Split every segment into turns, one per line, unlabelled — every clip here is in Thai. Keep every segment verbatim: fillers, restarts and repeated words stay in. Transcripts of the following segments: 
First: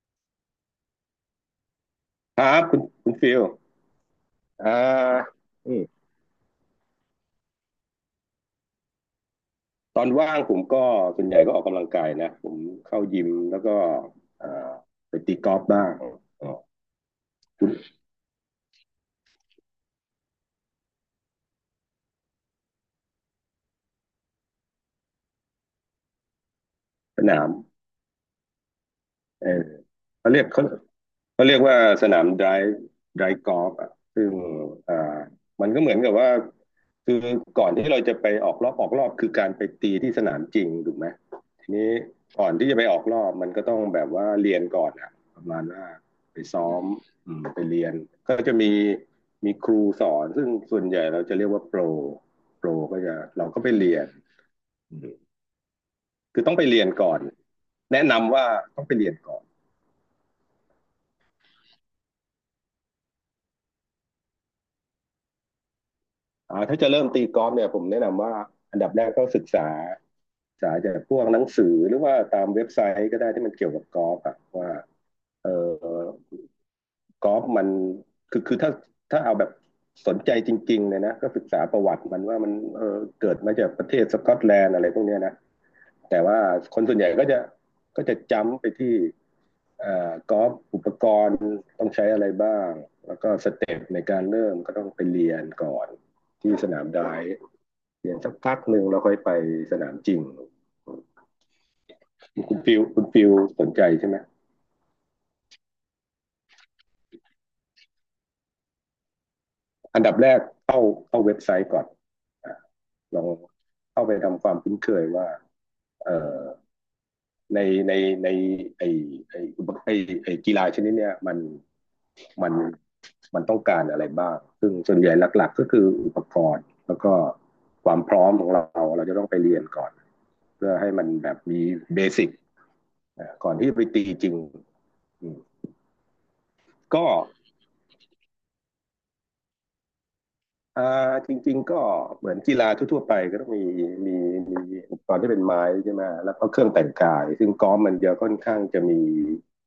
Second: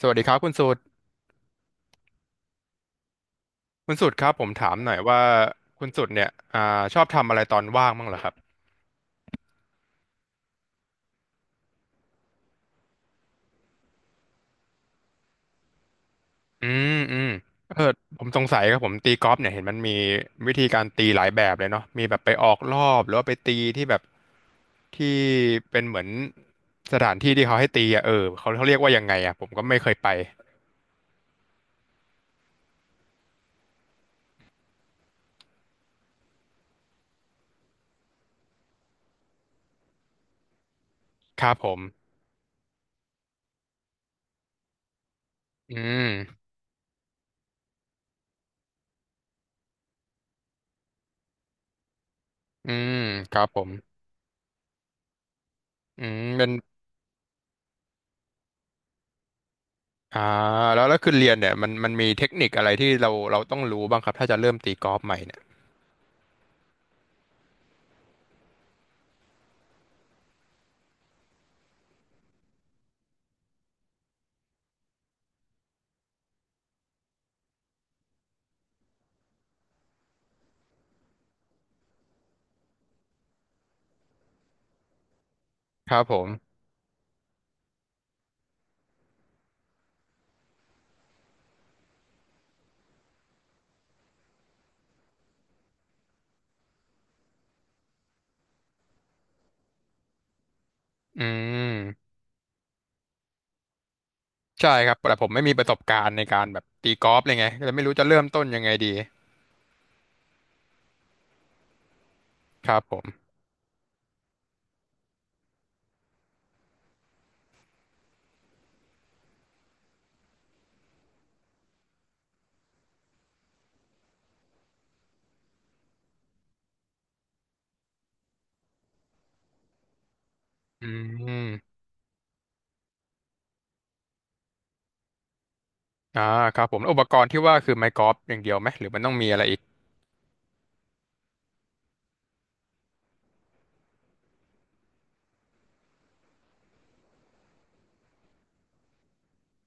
สวัสดีครับคุณสุด
ครับคุณคุณฟิล
คุณสุดครับผม
อ่า
ถามหน่อยว่า
อืม
คุณสุดเนี่ยอ่าชอบทำอะไรตอนว่างบ้างเหรอครับ
ตอนว่างผมก็ส่วนใหญ่ก็ออกกำลังกายนะผมเข้ายิมแล้วก็อ่าไปตีกอล์ฟบ้างออก
อืมอืมเออผมสงสัยครับผมตีกอล์ฟเนี่ยเห็นมันมีวิธีการตีหลายแบบเลยเนาะมีแบบไปออกรอบหรือว่าไปตีที่แบบที่เป็นเหมือนสถาน
ส
ที่
นา
ที่
ม
เขาให้ตีอ่ะเออเขาเขาเรียกว่ายังไงอ่ะผ
เอ
ม
อ
ก็ไม่เคยไป
เขาเรียกเขาเขาเรียกว่าสนามไดร์ไดร์กอล์ฟอ่ะซึ่งอ่ามันก็เหมือนกับว่าคือก่อนที่เราจะไปออกรอบออกรอบคือการไปตีที่สนามจริงถูกไหม
ครับผ
ที
ม
นี้ก่อนที่จะไปออกรอบมันก็ต้องแบบว่าเรียนก่อนอะประมาณ
อื
ว่าไป
ม
ซ้อมไปเรียนก็จะมีมีครูสอนซึ่งส่วนใหญ่เราจะเรียกว่าโปรโปร
อืม
ก็จะ
ครั
เรา
บผ
ก็ไป
ม
เรียน
อืม
คือ
เป็น
ต้องไปเรียนก่อนแนะนำว่าต้องไปเรียนก่อน
อ่าแล้วแล้วคือเรียนเนี่ยมันมันมีเทคนิคอะไรที่เราเราต้องรู้บ้างครับถ้าจะเริ่มตีกอล์ฟใหม่เนี่ย
อ่าถ้าจะเริ่มตีกอล์ฟเนี่ยผมแนะนำว่าอันดับแรกก็ศึกษาศึกษาจากพวกหนังสือหรือว่าตามเว็บไซต์ก็ได้ที่มันเกี่ยวกับกอล์ฟอะว่าเออ กอล์ฟมันคือคือถ้าถ้าเอาแบบสนใจจริงๆเลยนะก็ศึกษาประวัติมันว่ามันเออเกิดมาจากประเทศสกอตแลนด์อะไรพวกเนี้ยนะ
ครับผ
แต่ว่า
ม
คนส่วนใหญ่ก็จะก็จะจำไปที่อ่อกอล์ฟอุปกรณ์ต้องใช้อะไรบ้างแล้วก็สเต็ปในการเริ่มก็ต้องไปเรียนก่อนที่สนามไดฟ์เรียนสักพักหนึ่งแล้วค่อยไปสนามจริง
อืม
คุณฟิวคุณฟิวสนใจใช่ไหม
ใช่ครับ แต่ผมไม่มีประสบการณ์ในการแบบตีกอล์ฟเลยไงก็เลยไม่รู้จะเริ่มต้นยังไงดี
อันดับแรกเข้าเข้าเว็บไซต์ก่อน
ครับผม
ลองเข้าไปทำความคุ้นเคยว่า เอ่อในในในไอไอไอไอกีฬาชนิดเนี้ยมันมันมันต้องการอะไรบ้างซึ่งส่วนใหญ่หลักๆก็คืออุปกรณ์แล้วก็ความพร้อมของเราเราจะต้องไปเรียนก่อนเพื่อ
อื
ให้มันแบบมี
ม
เบสิกก่อนที่ไปตีจริง
อ่าครับผมแล้วอุป
ก็
กรณ์ที่ว่าคือไม้กอล์ฟอย่างเดียวไหมหรือมันต้องมีอะไรอีก
อ่าจริงๆก็เหมือนกีฬาทั่วๆไปก็ต้องมีมีมีอุปกรณ์ที่เป็นไม้ใช่ไหมแล้วก็เครื่องแต่งกายซึ่งกอล์ฟมันจะค่อนข้างจะมี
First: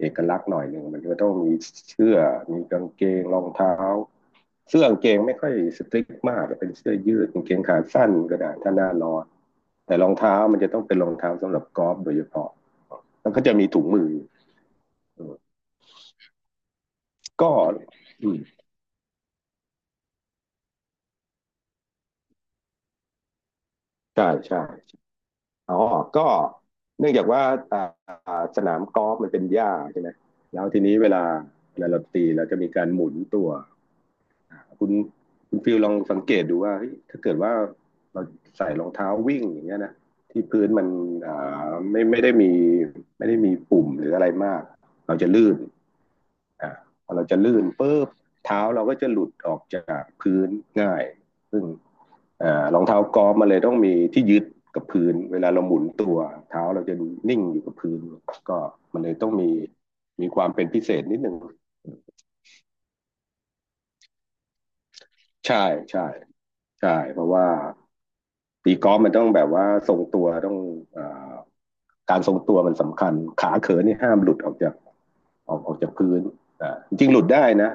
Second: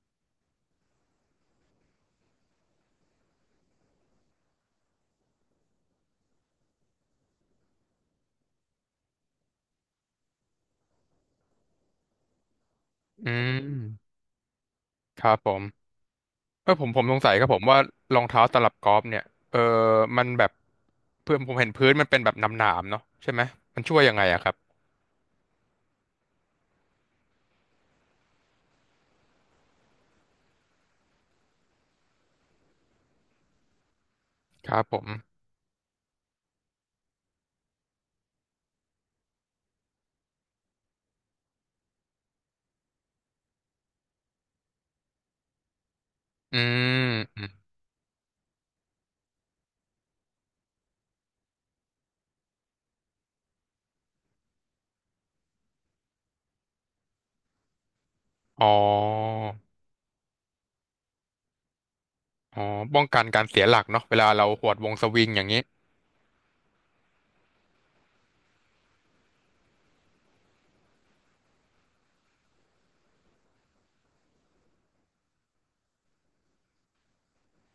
เอกลักษณ์หน่อยหนึ่งมันก็ต้องมีเสื้อมีกางเกงรองเท้าเสื้อกางเกงไม่ค่อยสตริกมากเป็นเสื้อยืดกางเกงขาสั้นก็ได้ถ้าหน้าร้อนแต่รองเท้ามันจะต้องเป็นรองเท้าสำหรับกอล์ฟโดยเฉพาะ
อื
แล้วก็จะมีถุงมือ
มครับผมเออผมผมสงสัยครับ
ก็
ผมว่ารอง
อื
เท้า
ม
ตลับกอล์ฟเนี่ยเออมันแบบเพื่อนผมเห็นพื้นมันเป็นแบบหนามๆเนาะใช่ไหมมันช่วยยังไง
ใช่
อะครับ
ใช่ อ๋อก็เนื่องจากว่าอ่าอ่าสนามกอล์ฟมันเป็นหญ้าใช่ไหม แล้วทีนี้เวลาเวลาเราตีเราจะมีการหมุนตัว
ครับ
คุณ
ผม
คุณฟิลลองสังเกตดูว่าเฮ้ยถ้าเกิดว่าเราใส่รองเท้าวิ่งอย่างเงี้ยนะที่พื้นมันอ่าไม่ไม่ได้มีไม่ได้มีปุ่มหรืออะไรมากเราจะลื่น
อื
อ่า
ม
พอเราจะ
อม
ลื่นปุ๊บเท้าเราก็จะหลุดออกจากพื้นง่าย่ อ่อรองเท้ากอล์ฟมันเลยต้องมีที่ยึดกับพื้นเวลาเราหมุนตัวเท้าเราจะนิ่งอยู่กับพื้นก็
อ๋อ
มันเลยต้องมีมีความเป็นพิเศษนิดหนึ่ง
อ๋อป้องกันการเสียหลักเนาะเวลาเราหวดวงสวิงอย่าง
ใช่
นี้
ใช่ใช่เพราะว่าตีกอล์ฟมันต้องแบบว่าทรงตัวต้องเอ่อการทรงตัวมันสำคัญขาเขินนี่ห้ามหลุดออกจากออกออกจากพื้นอ่าจริงๆหลุดได้นะ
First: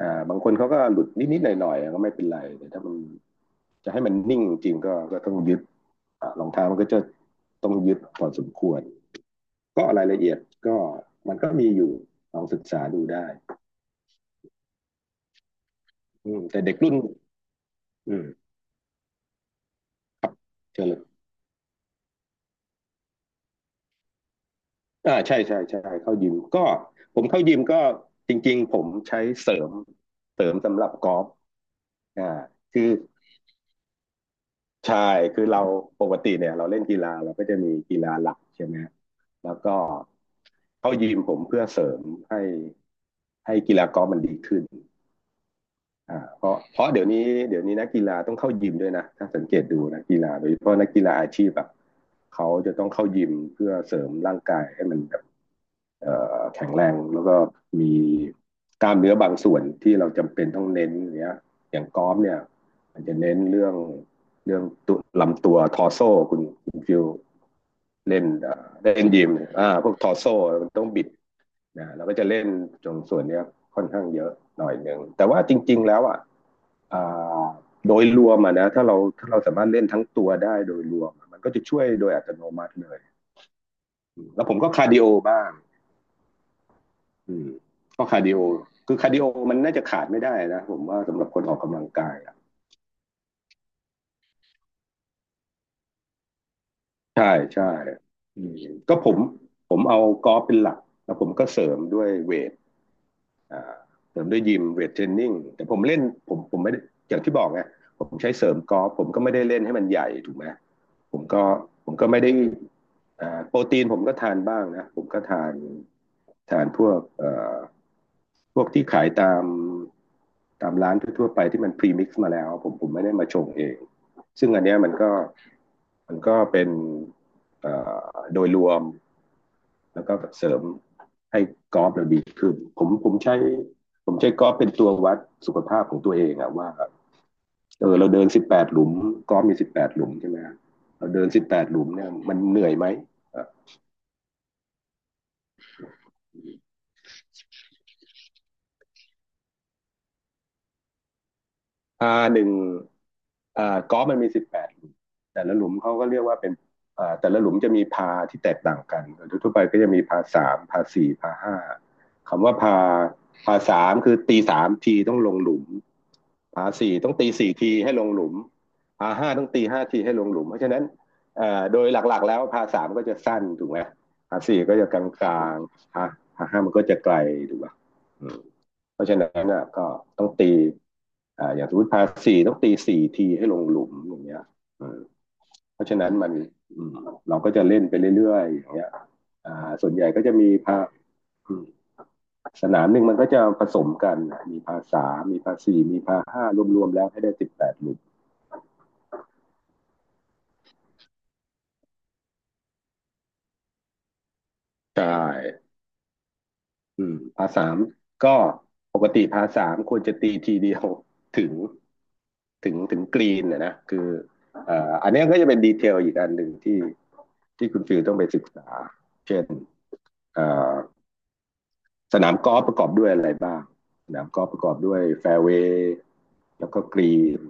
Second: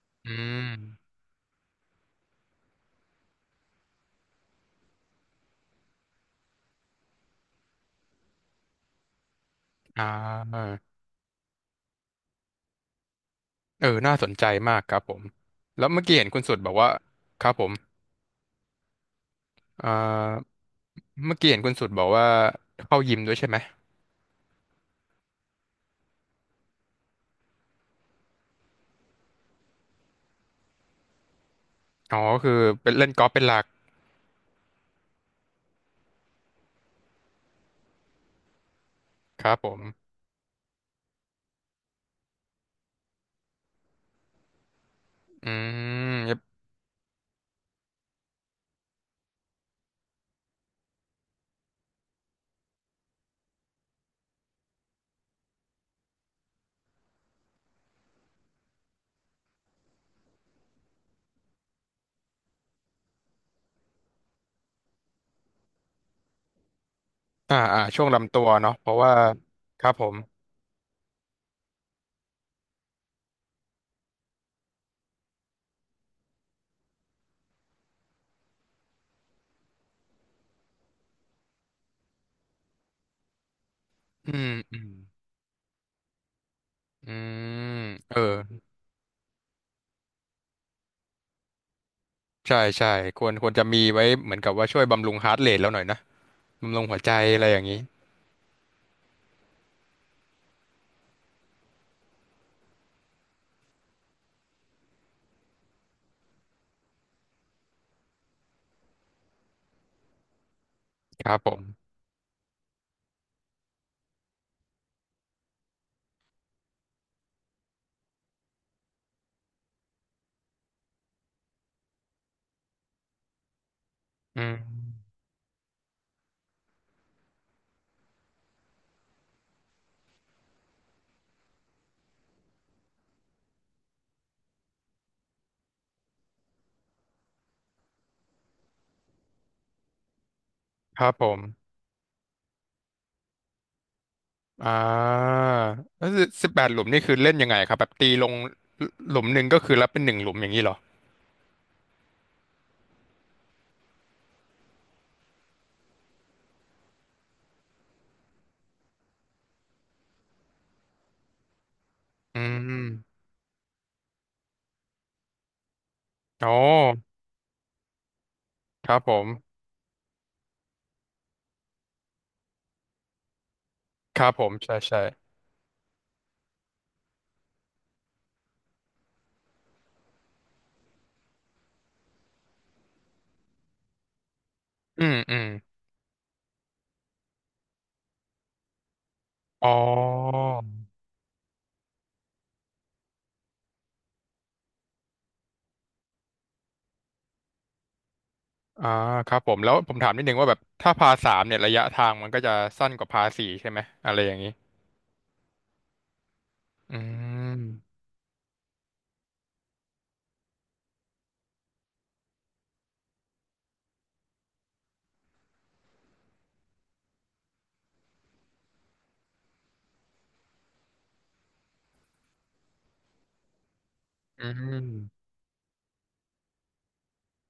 อ่า
อื
บางคน
ม
เขาก็หลุดนิดๆหน่อยๆก็ไม่เป็นไรแต่ถ้ามันจะให้มันนิ่งจริงก็ก็ต้องยึดรองเท้ามันก็จะต้องยึดพอสมควร ก็ราย
อ่า
ละเอียดก็มันก็มีอยู่ลองศึกษาดูได้
เออน่าสนใจมากครับผมแล้วเมื่อกี้เห็น
อื
คุ
ม
ณสุด
แต่
บอ
เด็
ก
ก
ว่า
รุ่น
ครับผม
อืม
อ่า
เชเลย
เมื่อกี้เห็นคุณสุดบอกว่าเข้ายิมด้วยใช่ไหม
อ่าใช่ใช่ใช่เข้ายิมก็ผมเข้ายิมก็จริงๆผมใช้เสริมเสริมสำหรับกอล์ฟ
อ๋อ
อ่า
ก็คือ
คือ
เป็นเล่นกอล์ฟเป็นหลัก
ใช่คือเราปกติเนี่ยเราเล่นกีฬาเราก็จะมีกีฬาหลักใช่ไหมฮะ
ค
แล้
รั
ว
บผ
ก็
ม
เข้ายิมผมเพื่อเสริมให้ให้กีฬากอล์ฟมันดีขึ้น
อื
อ่า
ม
เพราะเพราะเดี๋ยวนี้เดี๋ยวนี้นักกีฬาต้องเข้ายิมด้วยนะถ้าสังเกตดูนักกีฬาโดยเฉพาะนักกีฬาอาชีพอ่ะเขาจะต้องเข้ายิมเพื่อเสริมร่างกายให้มันแบบเอ่อแข็งแรงแล้วก็มีกล้ามเนื้อบางส่วนที่เราจำเป็นต้องเน้นอย่างเนี้ยอย่างกอล์ฟเนี่ยมันจะเน้นเรื่องเรื่องตัวลำตัวทอร์โซคุณคุณฟิว
อ่าอ่าช่วง
เล่น
ลำตัว
เอ่อ
เนาะเพราะ
เล่น
ว่า
ยิมอ่า
ค
พ
รั
ว
บ
ก
ผ
ทอ
ม
ร์โซมันต้องบิดนะเราก็จะเล่นตรงส่วนเนี้ยค่อนข้างเยอะหน่อยหนึ่งแต่ว่าจริงๆแล้วอ่ะ อ่าโดยรวมอะนะถ้าเราถ้าเราสามารถเล่นทั้งตัวได้โดยรวมมันก็จะช่วยโดยอัตโนมัติเลย
อื
แล้ว
ม
ผมก็
อื
คา
ม
ร์ดิโอบ้าง
อื
อืม
ม
ก็
เออ
คาร์ดิโอคือคาร์ดิโอมันน่าจะขาดไม่ได้นะผมว่าสำหรับคนออกกำลังกายอะ
ใช่ใช่ควรควรจะมีไว้เหมือนกับว่าช่วยบำรุงฮาร์ทเรทแล้วหน่อยนะบำรุงหัวใจ
ใช่
อะไรอย่า
ใช่
งนี้
อืมก็ผมผมเอากอล์ฟเป็นหลักแล้วผมก็เสริมด้วยเวท เสริมด้วยยิมเวทเทรนนิ่งแต่ผมเล่นผมผมไม่อย่างที่บอกไงผมใช้เสริมกอล์ฟผมก็ไม่ได้เล่นให้มันใหญ่ถูกไหมผ
ค
ม
รับ
ก็
ผม
ผมก็ไม่ได้อโปรตีนผมก็ทานบ้างนะผมก็ทานทานพวกเอ่อพวกที่ขายตามตามร้านทั่วๆไปที่มันพรีมิกซ์มาแล้วผมผมไม่ได้มาชงเอง
อื
ซึ่ง
ม
อันเนี้ยมันก็มันก็เป็นเอ่อโดยรวม แล้วก็เสริมให้กอล์ฟเราดีขึ้นผมผมใช้ผมใช้กอล์ฟเป็นตัววัดสุขภาพของตัวเองอะว่าเออเราเดินสิบแปดหลุมกอล์ฟมีสิบแปดหลุมใช่ไหม
ค
เรา
รับ
เดิ
ผ
น
ม
สิบแปดหลุมเนี่ยมันเหนื่อยไหม
อ่าแล้วสิบแปดหลุมนี่คือเล่นยังไงครับแบบตีลงหลุมหนึ่งก็คือรับเป็นหนึ่งหลุมอย่างนี้เหรอ
อ่าหนึ่งอ่ากอล์ฟมันมีสิบแปดหลุมแต่ละหลุมเขาก็เรียกว่าเป็นอ่าแต่ละหลุมจะมีพาที่แตกต่างกันทั่วๆไปก็จะมีพาสามพาสี่พาห้า
อื
คำว่าพา
ม
พาสามคือตีสามทีต้องลงหลุม
อ๋อ
ผาสี่ต้องตีสี่ทีให้ลงหลุม
ครับผ
ผาห้าต้อง
ม
ตีห้าทีให้ลงหลุมเพราะฉะนั้นเอ่อโดยหลักๆแล้วผาสามก็จะสั้นถูกไหม
ครับ
ผา
ผม
สี่
ใช่
ก็จะกลา
ใช่
งๆผาผาห้ามันก็จะไกลถูกป่ะอืมเพราะฉะนั้นน่ะก็ต้องตีอ่าอย่างสมมติผาสี่ต้องตีสี่ทีให้ลงหลุมอย่างเงี้ยอืม
อืมอืม
เพราะฉะนั้นมันอืมเราก็จะเล่นไปเรื่อยๆอย่างเงี้ย
อ๋
อ่าส่วนใหญ่ก็จะ
อ
มีพาอืมสนามหนึ่งมันก็จะผสมกันมีพาสามมีพาสี่มีพาห้ารวมๆแล้วให้ได้สิบแปดหลุม
อ่าครับผมแล้วผมถามนิดนึงว่าแบบถ้าพาสามเนี่ยระยะทางมันก็จะสั้นกว่าพาสี่ใช่ไหมอะไรอย่างนี้
ใช่
อื
อืมพาร์ทสาม
ม
ก็ปกติพาร์ทสามควรจะตีทีเดียวถึงถึงถึงกรีนนะนะคือเอ่ออันเนี้ยก็จะเป็นดีเทลอีกอันหนึ่งที่ที่คุณฟิลต้องไปศึกษาเช่นเอ่อสนามกอล์ฟประกอบด้วยอะไรบ้างสนามก
อื
อล์ฟประกอบด้วย
ม
แฟร์เวย์แล้วก็กรีน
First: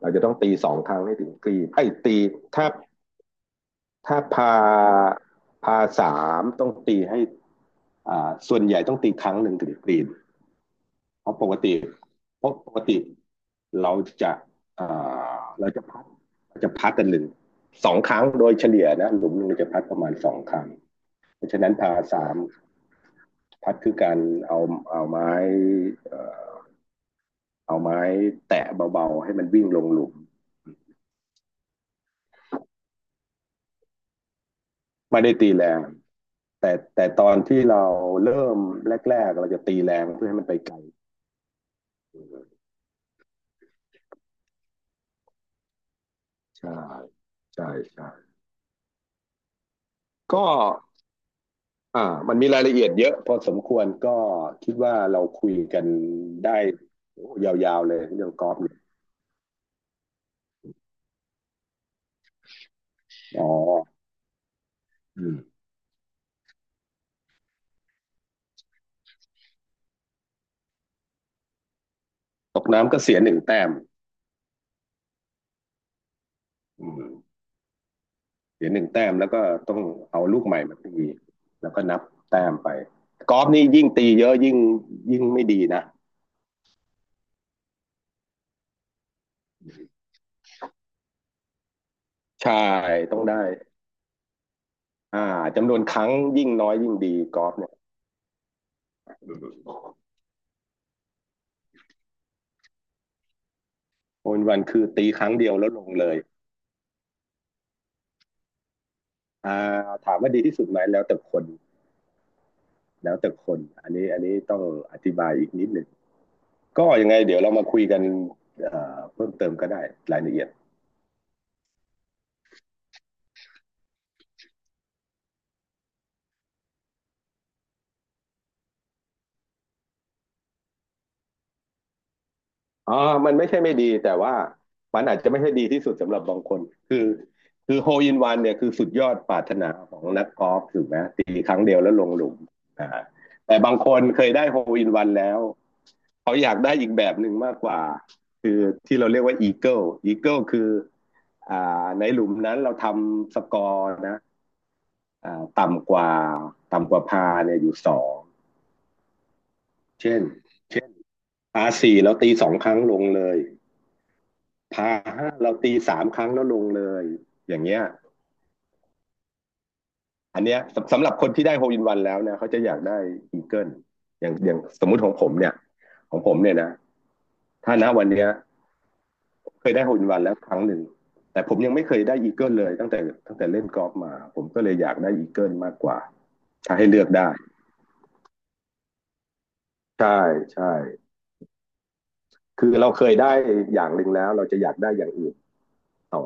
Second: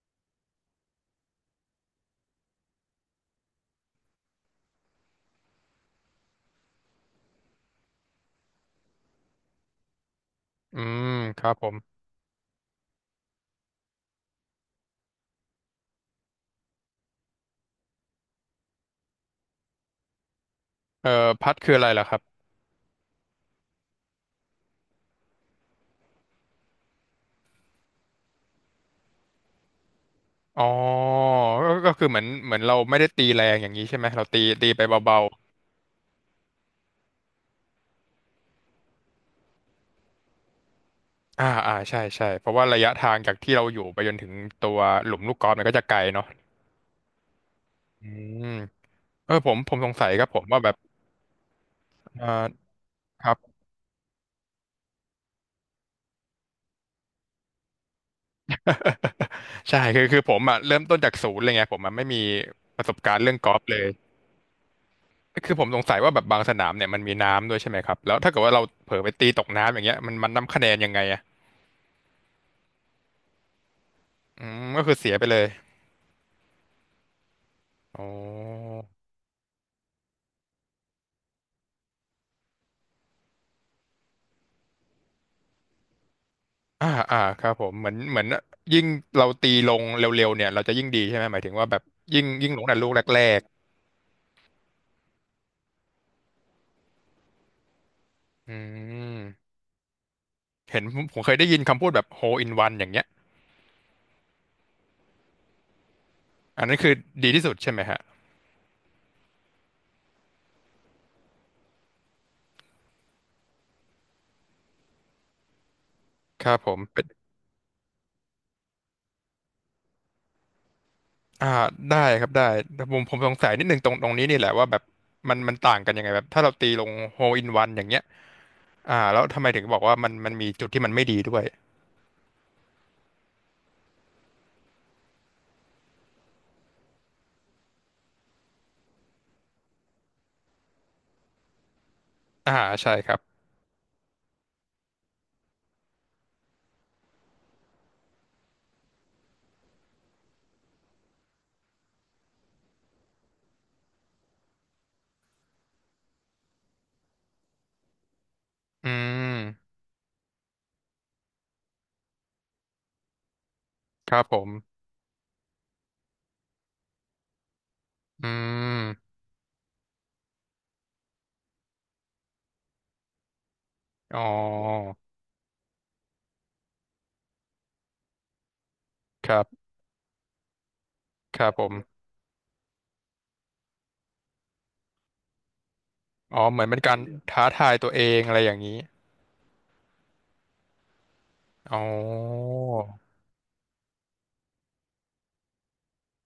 เราจะต้องตีสองครั้งให้ถึงกรีนไอ้ยตีถ้าถ้าพาพาสามต้องตีให้อ่าส่วนใหญ่ต้องตีครั้งหนึ่งถึงกรีน
อืม
เพราะ
ค
ป
รั
ก
บผ
ติ
ม
เพราะปกติเราจะเอ่อเราจะพัดเราจะพัดกันหนึ่งสองครั้งโดยเฉลี่ยนะหลุมหนึ่งเราจะพัดประมาณสองครั้ง
เอ่อ
เพ
พั
ราะ
ด
ฉะนั้
คื
น
ออะไร
พา
ล่ะครับ
สามพัดคือการเอาเอาไม้เอ่อเอาไม้แตะเบาๆให้มันวิ่งลงหลุม
อ๋อก็ก็คือเหมือนเหมือนเราไม่ได้ตีแรงอย่างนี้ใช่ไหมเราตีตีไปเบา
ไม่ได้ตีแรงแต่แต่ตอนที่เราเริ่มแรกๆเราจะตีแรงเพื่อให้มันไปไกล
อ่าอ่าใช่ใช่เพราะว่าระยะทางจากที่เราอยู่ไปจนถึงตัวหลุมลูกกอล์ฟมันก็จะไกลเนาะ
ใช่ใช่
อื
ใช่
มเออผมผมสงสัยครับผม
ก็
ว่าแบบ
อ่า
เออ
มันมีรายละเอียดเยอะ
ค
พ
รั
อ
บ
สมควรก็คิดว่าเราคุยกันได้โอ้ยาวๆเลยเรื่องกอล์ฟเนี่ย
ใช่คือคือผมอ่ะเริ่มต้นจากศูนย์เลยไงผมมันไม่มีประสบการณ์เรื่อง
อ๋อ
กอล์ฟเลย
อืม
คือผมสงสัยว่าแบบบางสนามเนี่ยมันมีน้ำด้วยใช่ไหมครับแล้วถ้าเกิดว่าเราเผลอไปตีตกน้ำอย่างเงี้ยมันมันนับคะแนนยังไงอ่ะ
ตกน้ำก็เสียหนึ่งแต้ม
อืมก็คือเสียไปเลย
อืม
อ๋
เสีย
อ
หนึ่งแต้มแล้วก็ต้องเอาลูกใหม่มาตีแล้วก็นับแต้มไปกอล์ฟนี่ยิ่งตีเยอะยิ่งยิ่งไม่ดีนะ
อ่าอ่าครับผมเหมือนเหมือนยิ่งเราตีลงเร็วๆเนี่ยเราจะยิ่งดีใช่ไหมหมายถึงว่าแบบยิ่งยิ่ง
ใช่
ลงแต่ลูก
ต้
แร
องได้
ก
อ่าจำนวนครั้งยิ่งน้อยยิ่งดีกอล์ฟเนี่ย
อื
อื
ม
ม
เห็นผมผมเคยได้ยินคำพูดแบบ hole in one อย่างเงี้ย
โอนวันคือตีครั้งเดียวแล้วลงเลย
อันนั้นคือดีที่สุดใช่ไหมฮะ
อ่าถามว่าดีที่สุดไหมแล้วแต่คน แล้วแต่คนอันนี้อันนี้ต้องอธิบายอีกนิดหนึ่ง
ครับผม
ก็
เป็
ยั
น
งไงเดี๋ยวเรามาคุยกันเพิ่มเติมก็ได้รายละเอียด
อ่าได้ครับได้แต่ผมผมสงสัยนิดนึงตรงตรงนี้นี่แหละว่าแบบมันมันต่างกันยังไงแบบถ้าเราตีลง hole in one อย่างเงี้ยอ่าแล้วทำไมถึงบอกว่ามันมันมีจุดที่มันไม่ดีด้วย
อ๋อมันไม่ใช่ไม่ดีแต่ว่ามันอาจจะไม่ใช่ดีที่สุดสำหรับบางคน คือคือโฮลอินวันเนี่ยคือสุดยอดปรารถนาของนักกอล์ฟถูกไหมตีครั้งเดียวแล้วลงหลุม
อ่า
อ่า
ใช่ครับ
แต่บางคนเคยได้โฮลอินวันแล้วเขาอยากได้อีกแบบหนึ่งมากกว่าคือที่เราเรียกว่าอีเกิลอีเกิลคืออ่าในหลุมนั้นเราทำสกอร์นะ อ่าต่ำกว่าต่ำกว่าพาเนี่ยอยู่สอง
อืม
เช่นเช่นพาสี่เราตีสองครั้งลงเลย
ครับผม
พาห้าเราตีสามครั้งแล้วลงเลยอย่างเงี้ย
อืม
อันเนี้ยสำหรับคนที่ได้โฮลอินวันแล้วเนี่ยเขาจะอยากได้อีเกิล
อ๋อ
อย่างอย่างสมมุติของผมเนี่ยของผมเนี่ยนะถ้าณวันนี้
ครั
เค
บ
ยได้โฮลอินวันแล้วครั้งหนึ่ง
ค
แต่
รั
ผ
บ
ม
ผ
ยังไม่เค
ม
ยได้อีเกิลเลยตั้งแต่ตั้งแต่เล่นกอล์ฟมาผมก็เลยอยากได้อีเกิลมากกว่า
อ๋อเหมือน
ถ้า
เป็น
ให้
การ
เลือกได้
ท้าทายตัวเองอะไรอย่างนี้
ใช่ใช่
อ๋อ
คือเราเคยได้อย่างหนึ่งแล้วเราจะอยากได้อย่างอื่นต่อ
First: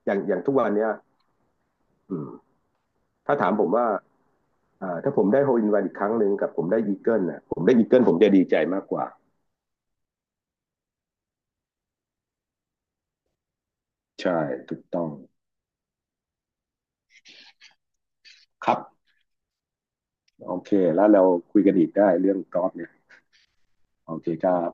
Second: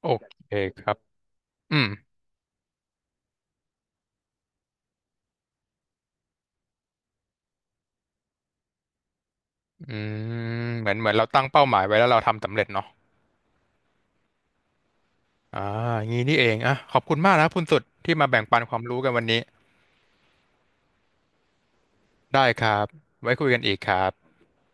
โอ
อย่างอย่าง
เค
ทุกวัน
ค
เนี้ย
รับอืม
ถ้าถามผมว่าถ้าผมได้โฮลอินวันอีกครั้งหนึ่งกับผมได้อีเกิลนะผมได้อีเกิลผมจะดีใจมากกว่า
อืมเหมือนเหมือนเราตั้งเป้าหมายไว้แล้วเราทำสำเร็จเนาะ
ใช่ถูกต้อง
อ่างี้นี่เองอ่ะขอบคุณมากนะคุณสุดที่มาแบ่งปัน
ค
ค
รั
วา
บ
มรู้กันวันนี้
โอเคแล้วเราคุยกันอีกได้เรื่อง
ได้
ก
ค
อล์ฟ
รับ
เนี่ย
ไว้คุยกันอีกครั
โอ
บ
เคครับ